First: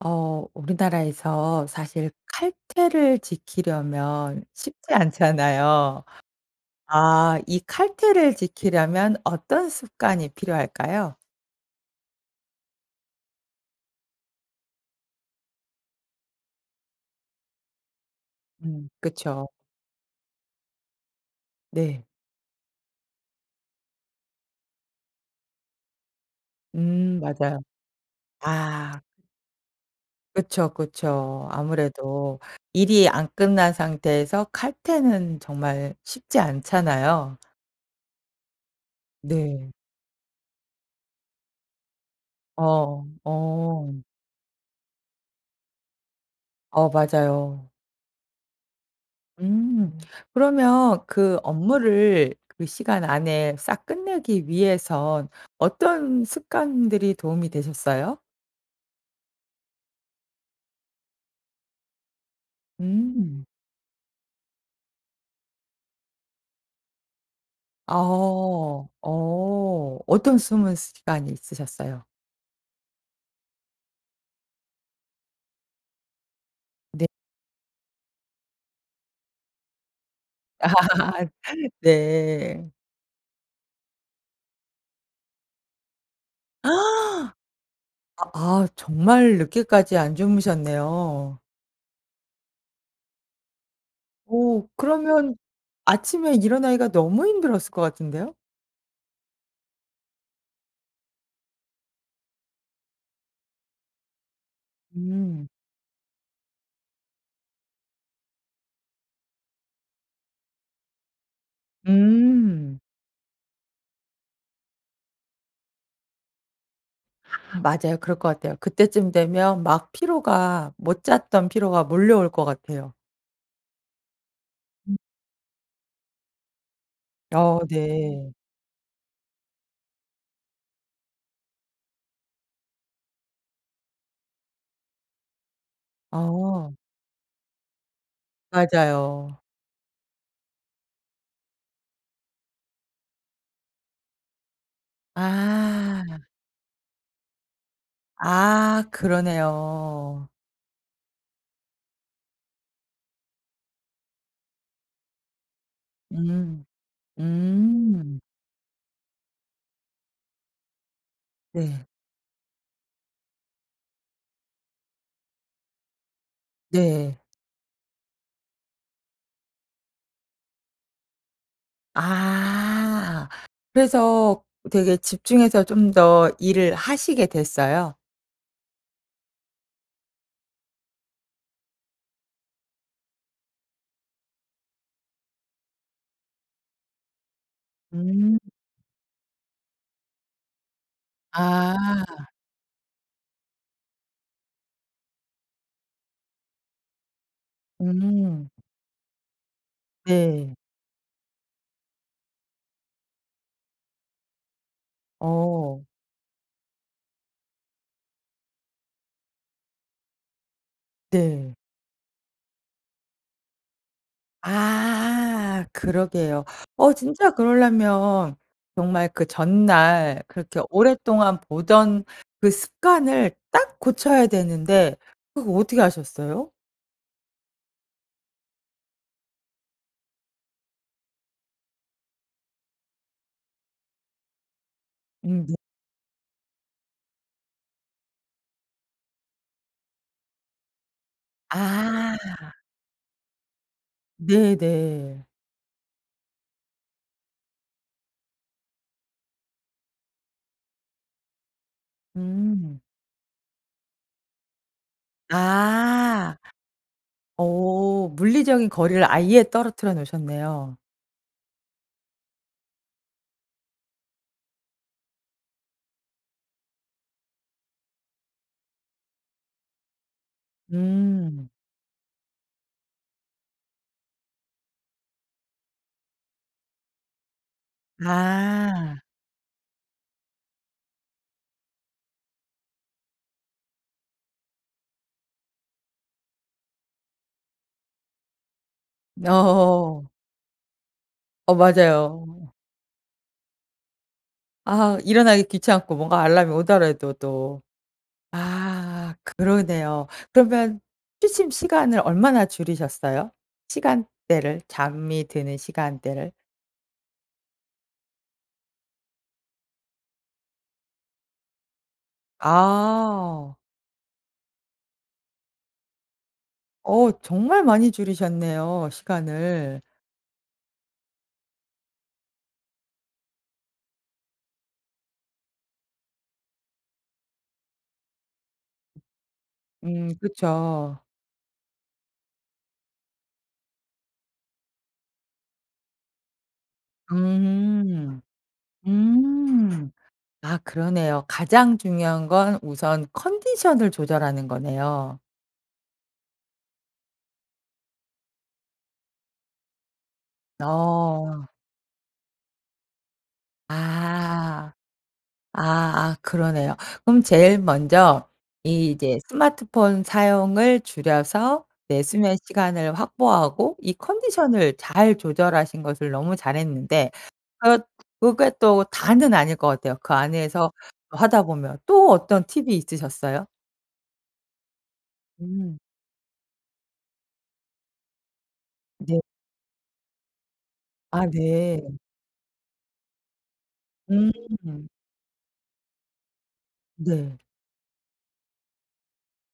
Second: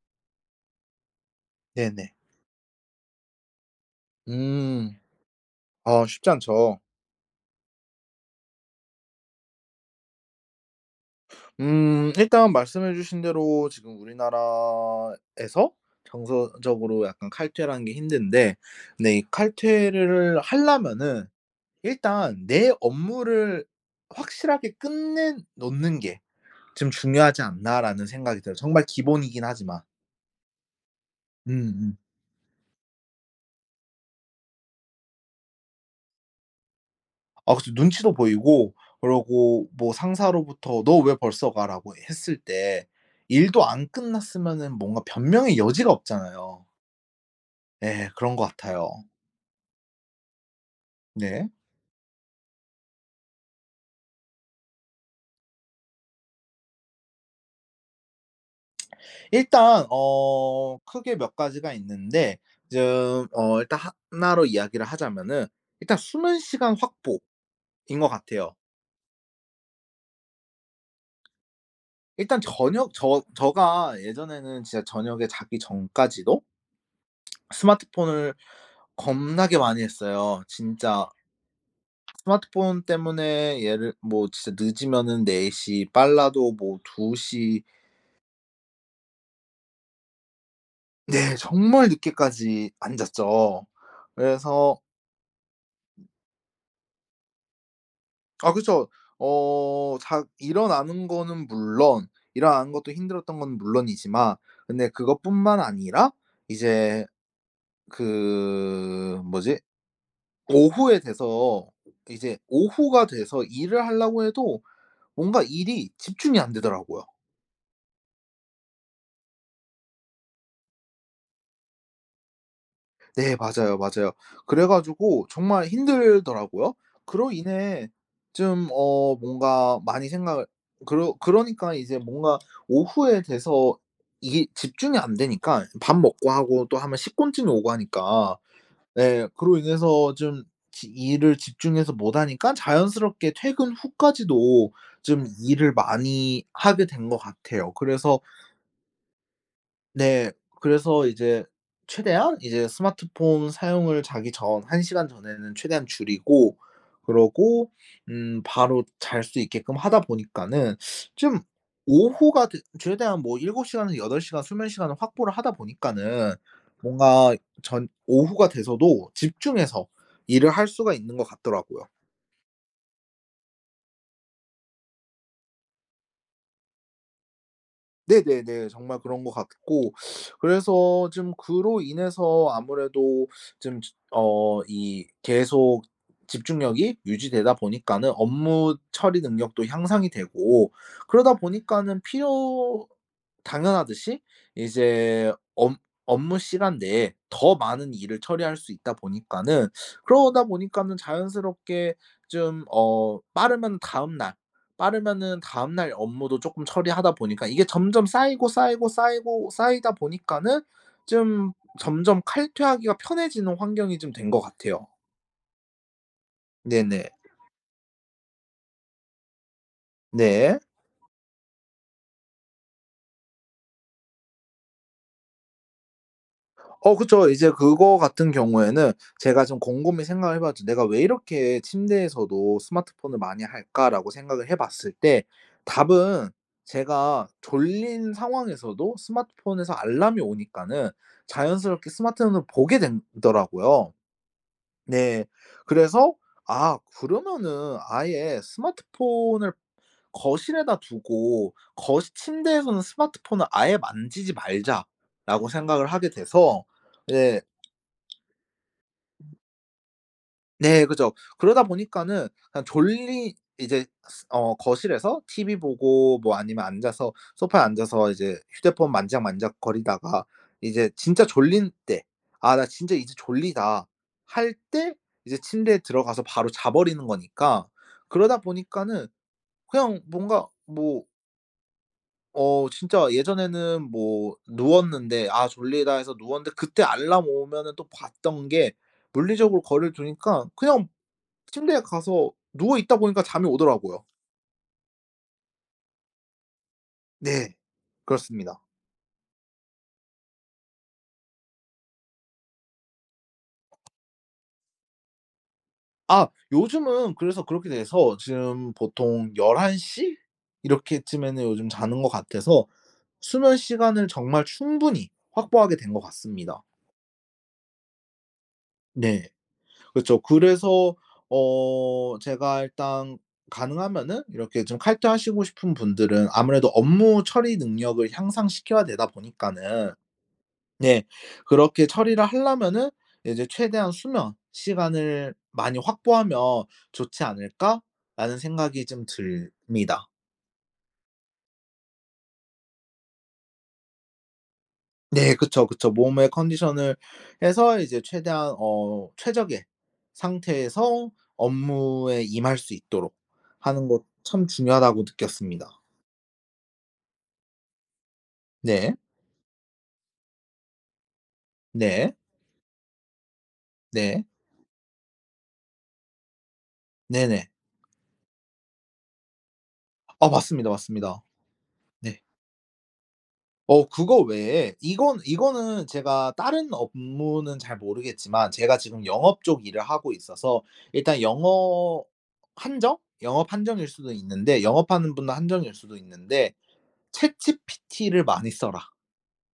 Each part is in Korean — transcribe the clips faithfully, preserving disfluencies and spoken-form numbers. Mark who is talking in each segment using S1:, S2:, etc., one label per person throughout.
S1: 어. 우리나라에서 사실
S2: 네네.
S1: 칼퇴를 지키려면 쉽지
S2: 음. 아
S1: 않잖아요.
S2: 쉽지 않죠.
S1: 아 이 칼퇴를 지키려면 어떤 습관이 필요할까요?
S2: 음. 일단 말씀해 주신 대로 지금 우리나라에서 정서적으로 약간 칼퇴를 하는 게 힘든데
S1: 음.
S2: 근데 이
S1: 그쵸.
S2: 칼퇴를 하려면은
S1: 네.
S2: 일단 '내 업무를 확실하게 끝내 놓는 게 좀
S1: 음
S2: 중요하지
S1: 맞아요.
S2: 않나.'라는 생각이 들어요, 정말
S1: 아.
S2: 기본이긴 하지만.
S1: 그쵸 그쵸.
S2: 음 음.
S1: 아무래도 일이 안 끝난 상태에서 칼퇴는 정말 쉽지 않잖아요.
S2: 아 그쵸. 눈치도 보이고 그러고
S1: 네.
S2: 뭐 상사로부터 "너 왜 벌써 가?"라고 했을 때
S1: 어.
S2: 일도 안
S1: 어.
S2: 끝났으면은 뭔가 변명의 여지가 없잖아요.
S1: 어 맞아요.
S2: 예. 그런 것 같아요.
S1: 음. 그러면 그
S2: 네.
S1: 업무를 그 시간 안에 싹 끝내기 위해선 어떤 습관들이 도움이 되셨어요?
S2: 일단 어, 크게 몇 가지가 있는데 좀
S1: 음.
S2: 어 일단 하나 로 이야기를 하자면은 일단 숨은 시간 확보인 거 같아요.
S1: 아어. 어. 어떤 숨은 시간이 있으셨어요?
S2: 일단 저녁 저 저가 예전에는 진짜 저녁에 자기 전까지도
S1: 네.
S2: 스마트폰을 겁나게 많이 했어요, 진짜.
S1: 네.
S2: 스마트폰 때문에 예를 뭐 진짜 늦으면은 네 시 빨라도 뭐 두 시
S1: 아 정말 늦게까지 안
S2: 네,
S1: 주무셨네요.
S2: 정말 늦게까지 안 잤죠.
S1: 오
S2: 그래서
S1: 그러면 아침에 일어나기가 너무 힘들었을 것 같은데요?
S2: 아 그쵸. 어 자 일어나는 거는 물론 일어나는 것도 힘들었던 거는 물론이지만 근데
S1: 음.
S2: 그것뿐만 아니라 이제 그 뭐지? 오후에 돼서 이제
S1: 음.
S2: 오후가 돼서 일을 하려고 해도 뭔가 일이 집중이 안 되더라고요.
S1: 맞아요. 그럴 것 같아요. 그때쯤 되면 막 피로가 못 잤던 피로가 몰려올 것 같아요.
S2: 네. 맞아요, 맞아요. 그래
S1: 음.
S2: 가지고 정말 힘들더라고요. 그로
S1: 어
S2: 인해
S1: 네.
S2: 좀 어 뭔가 많이 생각을 그러 그러니까 이제 뭔가 오후에 돼서 이게 집중이 안 되니까 밥 먹고 하고 또
S1: 어.
S2: 하면 식곤증이 오고 하니까. 네
S1: 맞아요.
S2: 그로 인해서 좀 지 일을 집중해서 못 하니까 자연스럽게 퇴근 후까지도 좀 일을
S1: 아.
S2: 많이 하게 된 것 같아요. 그래서
S1: 아. 그러네요.
S2: 네. 그래서 이제 최대한 이제 스마트폰 사용을 자기 전 한 시간 전에는 최대한 줄이고
S1: 음.
S2: 그러고
S1: 음.
S2: 음 바로 잘 수 있게끔 하다 보니까는 좀
S1: 네.
S2: 오후가 됐 최대한 뭐 일곱 시간에서 여덟 시간 수면시간을 확보를 하다 보니까는
S1: 네.
S2: 뭔가 전 오후가 돼서도 집중해서 일을 할 수가 있는 것 같더라고요.
S1: 아. 그래서 되게 집중해서 좀 더 일을 하시게 됐어요?
S2: 네네네. 정말 그런 것 같고 그래서 좀 그로 인해서 아무래도 좀 즈 어 이 계속 집중력이 유지되다 보니까는
S1: 음.
S2: 업무 처리 능력도 향상이 되고 그러다 보니까는
S1: 아.
S2: 필요 당연하듯이 이제 업 업무 시간 내에 더 많은 일을
S1: 음.
S2: 처리할 수 있다 보니까는 그러다
S1: 네.
S2: 보니까는 자연스럽게 좀 어 빠르면 다음날, 빠르면은
S1: 어.
S2: 다음날 업무도 조금 처리하다 보니까 이게 점점 쌓이고, 쌓이고, 쌓이고, 쌓이다 보니까는 좀
S1: 네.
S2: 점점 칼퇴 하기가 편해지는 환경이 좀 된 것 같아요.
S1: 아. 그러게요. 어
S2: 네네.
S1: 진짜 그럴려면 정말 그 전날
S2: 네.
S1: 그렇게 오랫동안 보던 그 습관을 딱 고쳐야 되는데 그거 어떻게 하셨어요?
S2: 어 그쵸. 이제 그거 같은 경우에는 제가 좀 곰곰이 생각을 해 봤죠. '내가 왜 이렇게 침대에서도 스마트폰을 많이 할까?'라고 생각을 해 봤을 때
S1: 음 네.
S2: 답은 제가 졸린 상황에서도 스마트폰에서 알람이 오니까는 자연스럽게 스마트폰을
S1: 아.
S2: 보게 된 더라고요. 네.
S1: 네네.
S2: 그래서 아 그러면은 아예 스마트폰을 거실에다 두고 거시
S1: 음.
S2: '침대에서는 스마트폰을 아예 만지지 말자.'라고 생각을 하게
S1: 아.
S2: 돼서 이제
S1: 오 물리적인 거리를 아예 떨어뜨려 놓으셨네요.
S2: 네 그렇죠. 그러다 보니까는 그냥 졸리 이제 스 어 거실에서 티비 보고 뭐 아니면 앉아서 소파에 앉아서 이제 휴대폰 만지작만지작거리다가 이제 진짜
S1: 음.
S2: 졸릴 때 '아 나 진짜 이제 졸리다.' 할 때 이제 침대에 들어가서 바로 자버리는 거니까. 그러다
S1: 아.
S2: 보니까는 그냥 뭔가 뭐 어. 진짜 예전에는 뭐 누웠는데, '아 졸리다.' 해서 누웠는데 그때 알람 오면은 또 봤던 게 물리적으로 거리를
S1: 어.
S2: 두니까 그냥
S1: 어.
S2: 침대에 가서
S1: 맞아요.
S2: 누워 있다 보니까 잠이 오더라고요.
S1: 아. 일어나기 귀찮고 뭔가 알람이 오더라도
S2: 네.
S1: 또.
S2: 그렇습니다.
S1: 아. 그러네요. 그러면 취침 시간을 얼마나 줄이셨어요? 시간대를, 잠이 드는
S2: 아.
S1: 시간대를?
S2: 요즘은 그래서 그렇게 돼서 지금 보통 열한 시 이렇게쯤에는 요즘 자는 것 같아서 수면
S1: 아.
S2: 시간을 정말 충분히 확보하게 된 것 같습니다.
S1: 어. 정말 많이 줄이셨네요
S2: 네.
S1: 시간을.
S2: 그쵸. 그래서 어 제가 일단 가능하면은 이렇게 좀 칼퇴하시고 싶은 분들은 아무래도 업무 처리 능력을 향상시켜야 되다 보니까는
S1: 음. 그쵸.
S2: 네. 그렇게 처리를 하려면은 이제 '최대한 수면 시간을 많이 확보하면 좋지
S1: 음.
S2: 않을까?'라는 생각이 좀
S1: 음.
S2: 들니다.
S1: 아. 그러네요. 가장 중요한 건 우선 컨디션을 조절하는 거네요.
S2: 네. 그쵸, 그쵸. 몸의 컨디션을 해서 이제 최대한 어 '최적의 상태에서
S1: 어.
S2: 업무에 임할 수 있도록 하는 것 참
S1: 아.
S2: 중요하다.'고 느꼈습니다.
S1: 아아 그러네요. 그럼 제일 먼저
S2: 네.
S1: 이제 스마트폰 사용을 줄여서 내
S2: 네.
S1: 수면 시간을 확보하고 이
S2: 네.
S1: 컨디션을 잘 조절하신 것을 너무 잘했는데
S2: 네네.
S1: 그렇 그게 또 다는 아닐 것 같아요. 그
S2: 아. 맞습니다,
S1: 안에서 또
S2: 맞습니다.
S1: 하다 보면. 또
S2: 네.
S1: 어떤 팁이 있으셨어요?
S2: 어. 그거 외에 이건
S1: 음.
S2: 이거는 제가 다른 업무는 잘 모르겠지만 제가 지금
S1: 네.
S2: 영업 쪽 일을 하고 있어서 일단
S1: 아 네.
S2: 영업 한정? 영업 한정일 수도 있는데
S1: 음.
S2: 영업하는 분 한정일 수도 있는데
S1: 네.
S2: ChatGPT를 많이 써라.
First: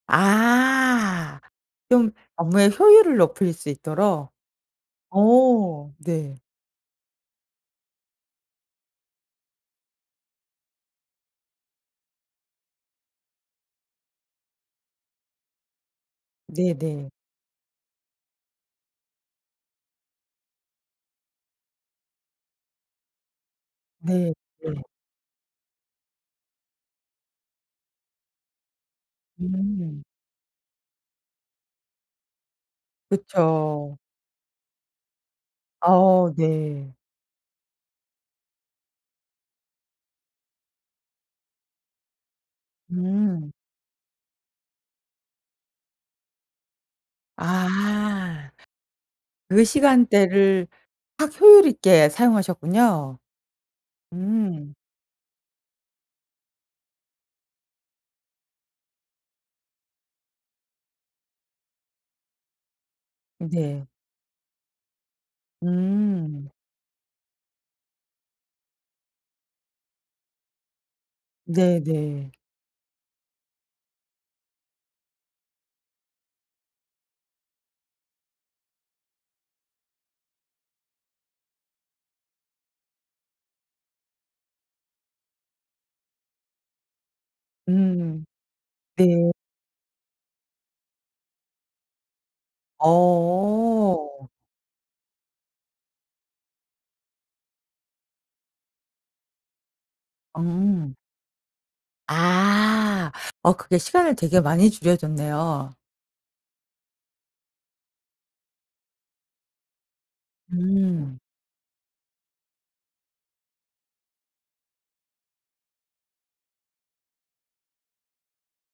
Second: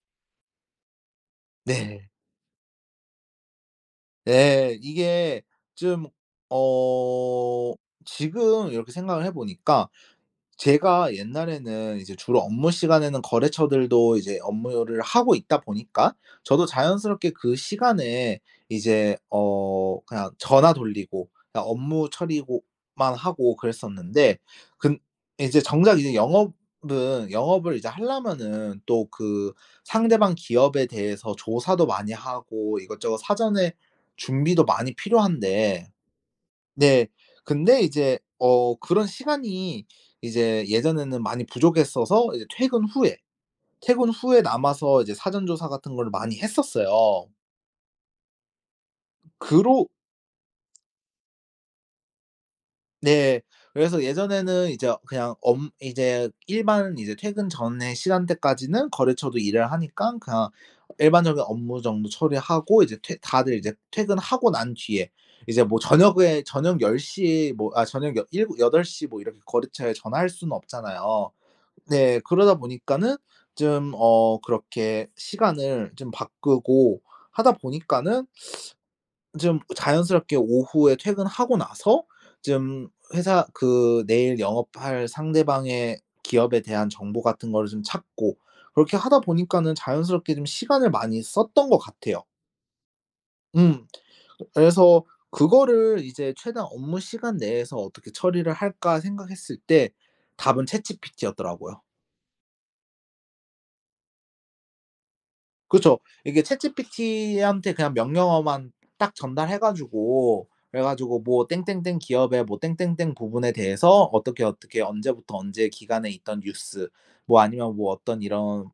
S1: 아.
S2: 네.
S1: 좀 업무의 효율을 높일 수 있도록?
S2: 네. 이게
S1: 어.
S2: 좀
S1: 네.
S2: 어 지금 이렇게 생각을 해 보니까 제가 옛날에는 이제 주로 업무 시간에는 거래처들도 이제 업무를 하고 있다 보니까 저도
S1: 네네.
S2: 자연스럽게 그 시간에 이제 어 그냥 전화 돌리고 그러니까 업무 처리고 만 하고
S1: 네.
S2: 그랬었는데
S1: 네.
S2: 근 이제 정작 이제 영업은 영업을 이제 하려면은 또 그
S1: 음.
S2: 상대방 기업에 대해서 조사도 많이 하고 이것저것 사전에
S1: 그쵸.
S2: 준비도 많이 필요한데
S1: 어 네.
S2: 네. 근데 이제 어 그런 시간이 이제 예전에는 많이 부족했어서 이제 퇴근 후에
S1: 음.
S2: 퇴근 후에 남아서 이제 사전 조사 같은 거를 많이 했었어요.
S1: 아. 그
S2: 그로
S1: 시간대를 확 효율 있게 사용하셨군요.
S2: 네. 그래서 예전에는
S1: 음.
S2: 이제 어 그냥 엄 이제 일반 이제 퇴근 전에 시간대까지는 거래처도 일을 하니깐 그냥 일반적인 업무 정도 처리하고 이제 퇴 다들 이제
S1: 네.
S2: 퇴근하고 난 뒤에 이제 뭐 저녁에
S1: 음.
S2: 저녁 열 시에 뭐 아 저녁 여 일고 여덟 시 뭐 이렇게 거래처에 전화할 수는 없잖아요. 네.
S1: 네네.
S2: 그러다 보니까는 좀 어 그렇게 시간을 좀 바꾸고 하다 보니까는 좀 자연스럽게 오후에 퇴근하고 나서 좀 회사 그 내일 영업할 상대방의 기업에 대한 정보 같은 거를 좀
S1: 음.
S2: 찾고 그렇게 하다
S1: 네.
S2: 보니까는 자연스럽게 좀 시간을 많이 썼던 것 같아요. 음.
S1: 어.
S2: 그래서 그거를 이제 '최대한 업무시간 내에서 어떻게 처리를 할까?' 생각했을 때 답은
S1: 음.
S2: ChatGPT였더라고요.
S1: 아. 어. 그게 시간을 되게 많이 줄여 줬네요.
S2: 그쵸. 이게 ChatGPT한테 그냥 명령어만 딱 전달해 가지고 그래
S1: 음.
S2: 가지고 뭐 "땡땡땡 기업의 뭐 땡땡땡 부분에 대해서 어떻게 어떻게 언제부터 언제 기간에 있던 뉴스 뭐 아니면 뭐 어떤 이런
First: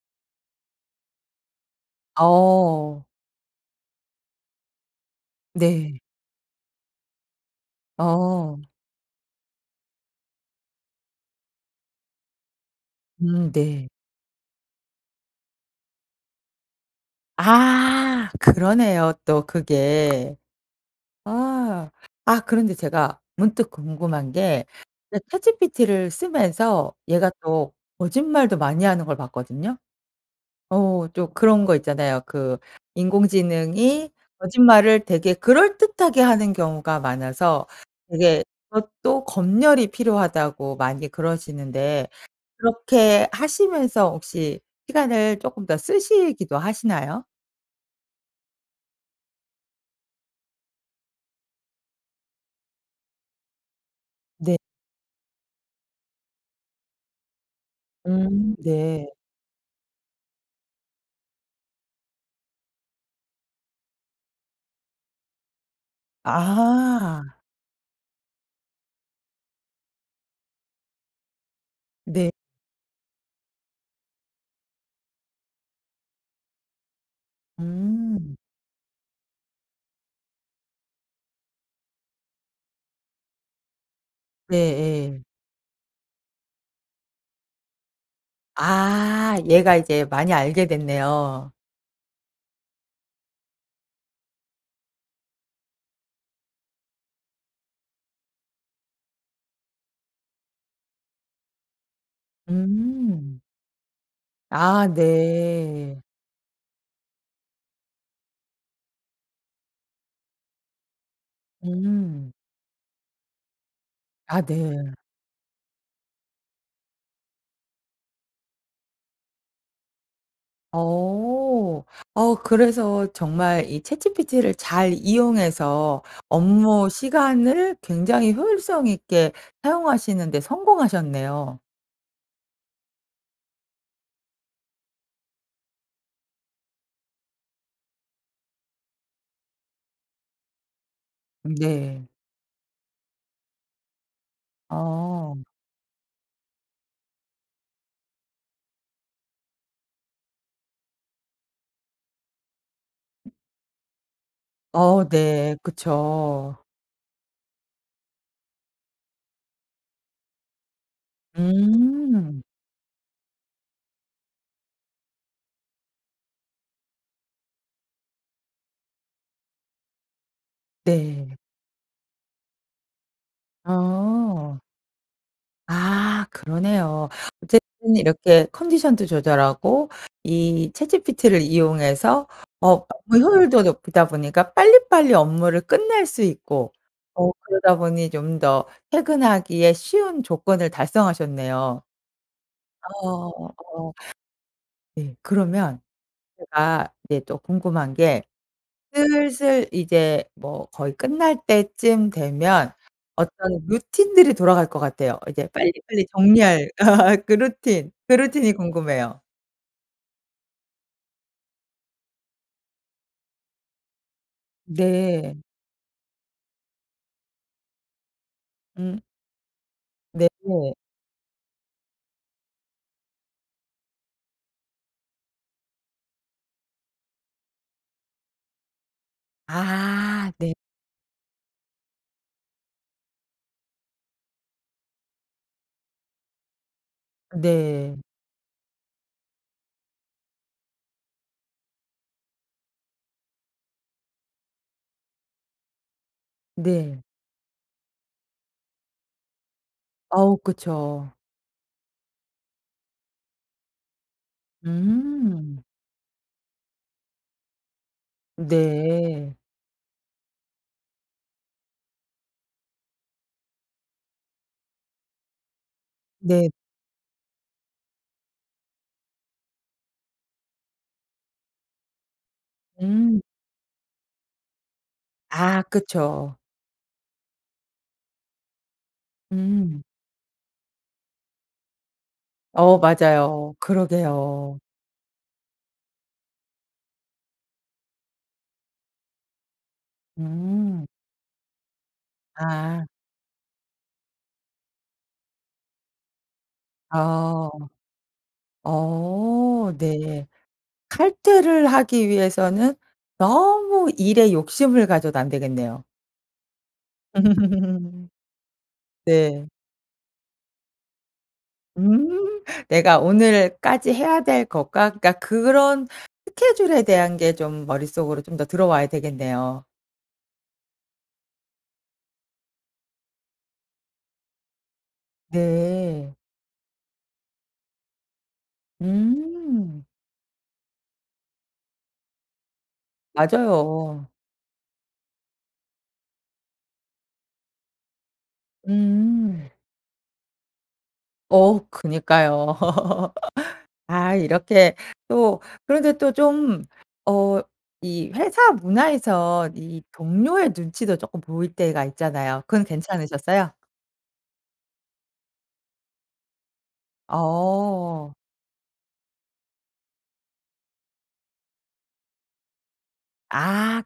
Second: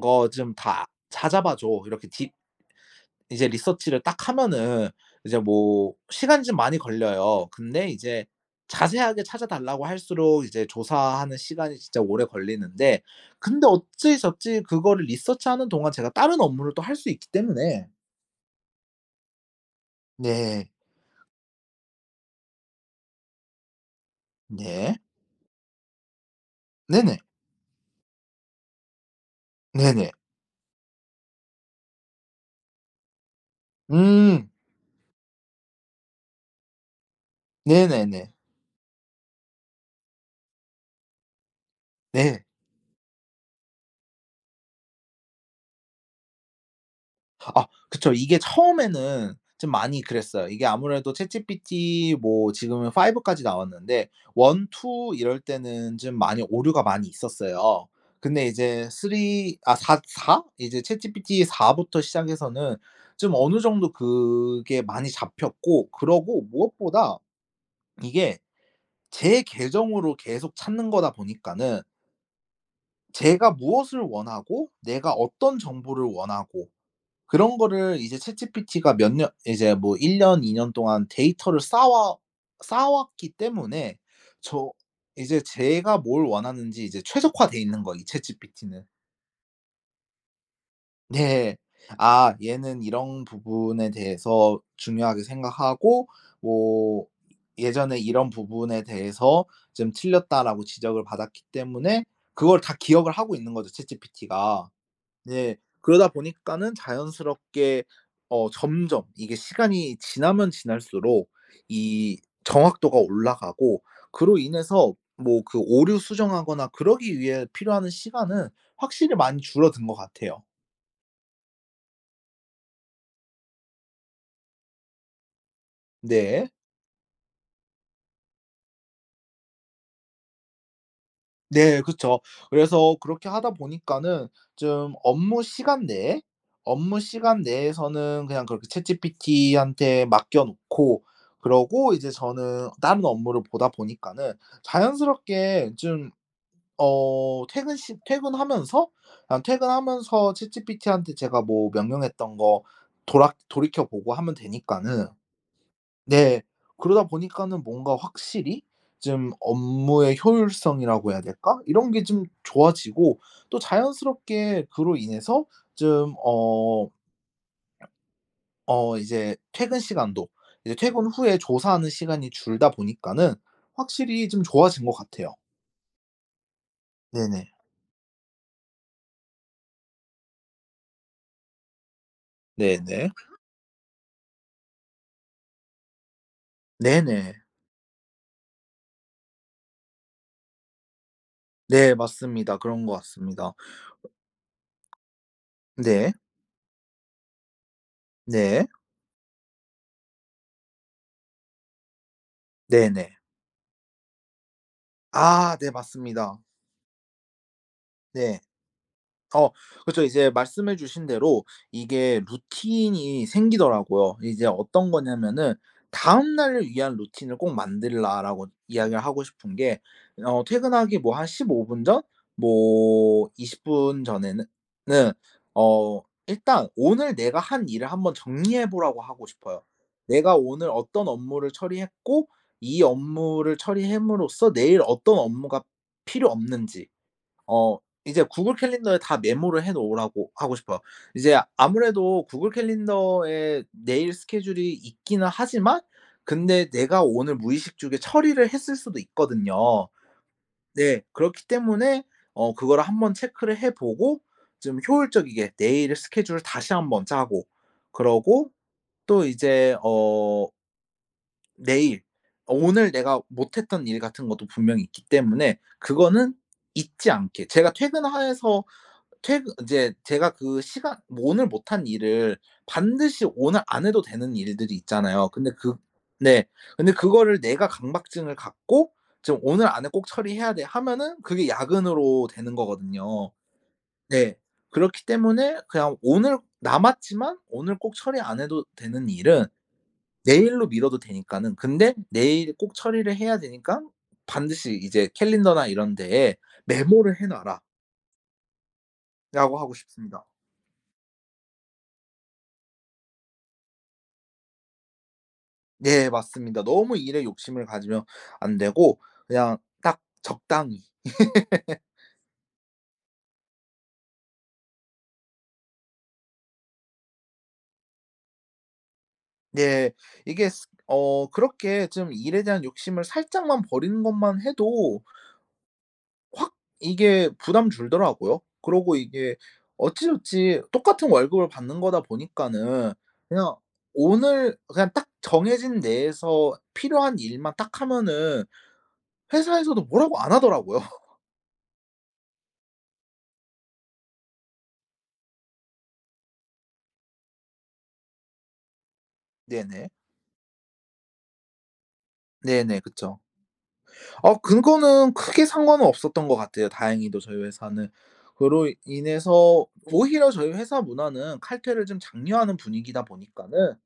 S2: 거 좀 다 찾아 봐 줘." 이렇게 디
S1: 어.
S2: 이제 research를 딱 하면은 이제 뭐
S1: 네.
S2: 시간이 좀 많이 걸려요. 근데 이제
S1: 어.
S2: 자세하게 찾아 달라고 할수록 이제 조사하는 시간이 진짜 오래 걸리는데
S1: 음.
S2: 근데
S1: 네.
S2: 어찌저찌 그거를 research하는 동안 제가 다른 업무를 또 할 수 있기 때문에
S1: 아. 그러네요 또 그게.
S2: 네.
S1: 아. 아 그런데 제가 문득 궁금한 게
S2: 네.
S1: 이제 ChatGPT를 쓰면서
S2: 네네.
S1: 얘가 또 거짓말도 많이 하는 걸 봤거든요.
S2: 네네.
S1: 어 또 그런 거 있잖아요. 그 "인공지능이
S2: 음.
S1: 거짓말을 되게 그럴듯하게 하는 경우가 많아서
S2: 네네네.
S1: 되게 그것도 검열이 필요하다."고 많이 그러시는데
S2: 네.
S1: 그렇게 하시면서 혹시 시간을 조금 더 쓰시기도 하시나요?
S2: 아. 그쵸. 이게 처음에는 좀 많이 그랬어요. 이게 아무래도 ChatGPT 뭐 지금은 five 까지 나왔는데
S1: 네.
S2: one two 이럴 때는 좀 많이 오류가 많이 있었어요. 근데
S1: 음.
S2: 이제
S1: 네.
S2: three 아 사 사? 이제 ChatGPT 사 부터 시작해서는 좀 어느 정도 그게 많이 잡혔고 그러고 무엇보다
S1: 아.
S2: 이게 제 계정으로 계속 찾는 거다 보니까는
S1: 네.
S2: 제가 무엇을 원하고 내가 어떤 정보를 원하고 그런 거를 이제
S1: 음.
S2: ChatGPT가 몇 년 이제 뭐 일 년, 이 년 동안 데이터를 쌓와 쌓아왔기 때문에 저
S1: 네예.
S2: 이제 제가 뭘 원하는지 이제 최적화돼있는 거 이 ChatGPT는.
S1: 아 얘가 이제 많이 알게 됐네요.
S2: 네. 아 얘는 이런 부분에 대해서 중요하게 생각하고 뭐 예전에 이런 부분에 대해서 좀 틀렸다라고 지적을 받았기 때문에 그걸 다 기억을 하고
S1: 음.
S2: 있는 거죠 ChatGPT가.
S1: 아
S2: 네
S1: 네.
S2: 그러다 보니까는 자연스럽게 어 점점 이게 시간이 지나면 지날수록 이
S1: 음.
S2: 정확도가 올라가고 그로
S1: 아 네.
S2: 인해서 뭐 그 오류 수정하거나 그러기 위해 필요한 시간은 확실히 많이 줄어든 것 같아요.
S1: 어. 어 그래서 정말 이 ChatGPT를 잘 이용해서
S2: 네.
S1: 업무시간을 굉장히 효율성 있게 사용하시는데 성공하셨네요.
S2: 네 그쵸. 그래서 그렇게 하다 보니까는 좀 업무 시간 내에 업무 시간 내에서는 그냥 그렇게 ChatGPT한테 맡겨놓고 그러고
S1: 네.
S2: 이제 저는 다른 업무를 보다 보니까는
S1: 어.
S2: 자연스럽게 좀 어 퇴근 시 퇴근하면서 그냥 퇴근하면서 ChatGPT한테 제가 뭐 명령했던 거 돌아 돌이켜보고 하면
S1: 어
S2: 되니까는
S1: 네.
S2: 네
S1: 그쵸.
S2: 그러다 보니까는 뭔가 확실히 좀 업무의 효율성이라고 해야 될까 이런 게 좀
S1: 음.
S2: 좋아지고 또 자연스럽게 그로 인해서 좀 어 어 이제 퇴근 시간도 이제 퇴근
S1: 네.
S2: 후에 조사하는 시간이 줄다 보니까는 확실히 좀
S1: 어.
S2: 좋아진 것 같아요.
S1: 아 그러네요.
S2: 네네.
S1: 어쨌든 이렇게 컨디션도 조절하고 이 ChatGPT를 이용해서 업무
S2: 네네.
S1: 효율도 높이다 보니까 빨리빨리 업무를 끝낼 수 있고 어
S2: 네네.
S1: 그러다 보니 좀 더 퇴근하기에 쉬운 조건을 달성하셨네요.
S2: 네. 맞습니다. 그런 것 같습니다.
S1: 어. 네. 그러면
S2: 네.
S1: 제가 이제 또 궁금한 게
S2: 네.
S1: 슬슬 이제 뭐 거의 끝날 때쯤 되면
S2: 네네.
S1: 어떤 루틴들이 돌아갈 것 같아요. 이제
S2: 아. 네.
S1: 빨리빨리
S2: 맞습니다.
S1: 정리할 그 루틴. 그
S2: 네.
S1: 루틴이 궁금해요.
S2: 어. 그쵸. 이제 말씀해 주신 대로 이게 루틴이 생기더라고요. 이제 어떤
S1: 네.
S2: 거냐면은 "다음 날을 위한 루틴을 꼭 만들라."라고 이야기를
S1: 음.
S2: 하고 싶은 게
S1: 네.
S2: 어
S1: 네.
S2: 퇴근하기 뭐 한 십오 분 전? 뭐 이십 분 전에는 는 어 일단 오늘 내가 한 일을 한번 정리해 보라고 하고 싶어요.
S1: 아.
S2: 내가
S1: 네.
S2: 오늘 어떤 업무를 처리했고 이 업무를 처리햄으로써 내일 어떤 업무가 필요 없는지 어
S1: 네.
S2: 이제 구글 캘린더에 다 메모를 해 놓으라고 하고 싶어요. 이제 아무래도 구글 캘린더에 내일 스케줄이 있기는 하지만 근데
S1: 네.
S2: 내가 오늘 무의식중에 처리를 했을 수도 있거든요.
S1: 어.
S2: 네.
S1: 그쵸.
S2: 그렇기 때문에 어 그거를 한번 체크를 해 보고 좀 효율적이게
S1: 음.
S2: 내일의 스케줄을 다시 한번 짜고 그러고 또
S1: 네.
S2: 이제 어 내일 어 오늘 내가 못했던 일 같은 것도 분명히 있기 때문에 그거는
S1: 네.
S2: 잊지 않게 제가 퇴근 하 해서 퇴근 인제 제가 그 시간 뭐 오늘 못한 일을
S1: 음.
S2: 반드시 오늘 안 해도 되는 일들이 있잖아요. 근데
S1: 아.
S2: 그
S1: 그쵸.
S2: 네. 근데 그거를 내가 강박증을 갖고 "지금 오늘
S1: 음.
S2: 안에 꼭 처리해야 돼." 하면은 그게 야근으로 되는
S1: 어.
S2: 거거든요.
S1: 맞아요.
S2: 네.
S1: 그러게요.
S2: 그렇기 때문에 그냥 오늘 남았지만 오늘 꼭 처리 안 해도 되는 일은 내일로
S1: 음.
S2: 미뤄도 되니까는 근데 내일 꼭
S1: 아.
S2: 처리를 해야 되니깐 반드시 이제 "캘린더나 이런 데에 메모를 해
S1: 어.
S2: 놔라." 라고
S1: 어.
S2: 하고 싶습니다.
S1: 네. 칼퇴를 하기 위해서는 너무 일에 욕심을 가져도 안 되겠네요.
S2: 네. 맞습니다. 너무 일에 욕심을 가지면 안 되고
S1: 네.
S2: 그냥 딱 적당히.
S1: 내가 오늘까지 해야 될 것과 그러니까 그런 스케줄에 대한 게 좀 머릿속으로 좀 더 들어와야 되겠네요.
S2: 네. 이게 스 어 그렇게 좀 일에 대한 욕심을 살짝만 버리는 것만 해도
S1: 네.
S2: 확 이게 부담 줄더라고요. 그러고 이게
S1: 음.
S2: 어찌저찌 똑같은 월급을 받는 거다 보니까는 그냥
S1: 맞아요.
S2: 오늘 그냥 딱 정해진 내에서 필요한 일만 딱 하면은
S1: 음.
S2: 회사에서도 뭐라고 안 하더라고요.
S1: 어 그니까요. 아 이렇게 또 그런데 또 좀 어 이 회사 문화에서 이
S2: 네네.
S1: 동료의 눈치도 조금 보일 때가 있잖아요. 그건
S2: 네네. 그쵸.
S1: 괜찮으셨어요?
S2: 아 그거는 크게 상관은 없었던 것 같아요, 다행히도 저희 회사는.
S1: 어.
S2: 그로 인해서 오히려 저희 회사 문화는 칼퇴를 좀 장려하는 분위기다 보니까는
S1: 아.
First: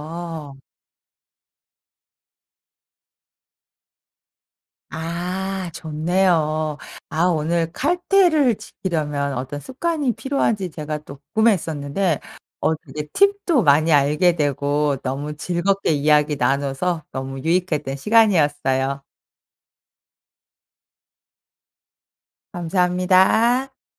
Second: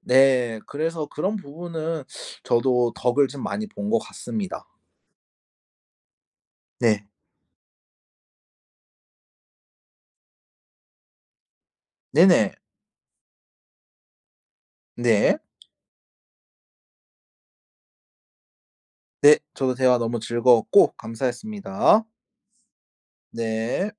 S2: 네, 그래서 그런 부분은 저도 덕을 좀 많이 본 것 같습니다.
S1: 아. 좋네요.
S2: 네.
S1: 아 오늘 칼퇴를 지키려면 어떤 습관이 필요한지 제가 또 궁금했었는데
S2: 네네.
S1: 어 되게 팁도 많이 알게 되고 너무
S2: 네.
S1: 즐겁게 이야기 나눠서 너무 유익했던 시간이었어요.
S2: 네. 저도 대화 너무 즐거웠고 감사했습니다.
S1: 감사합니다.
S2: 네.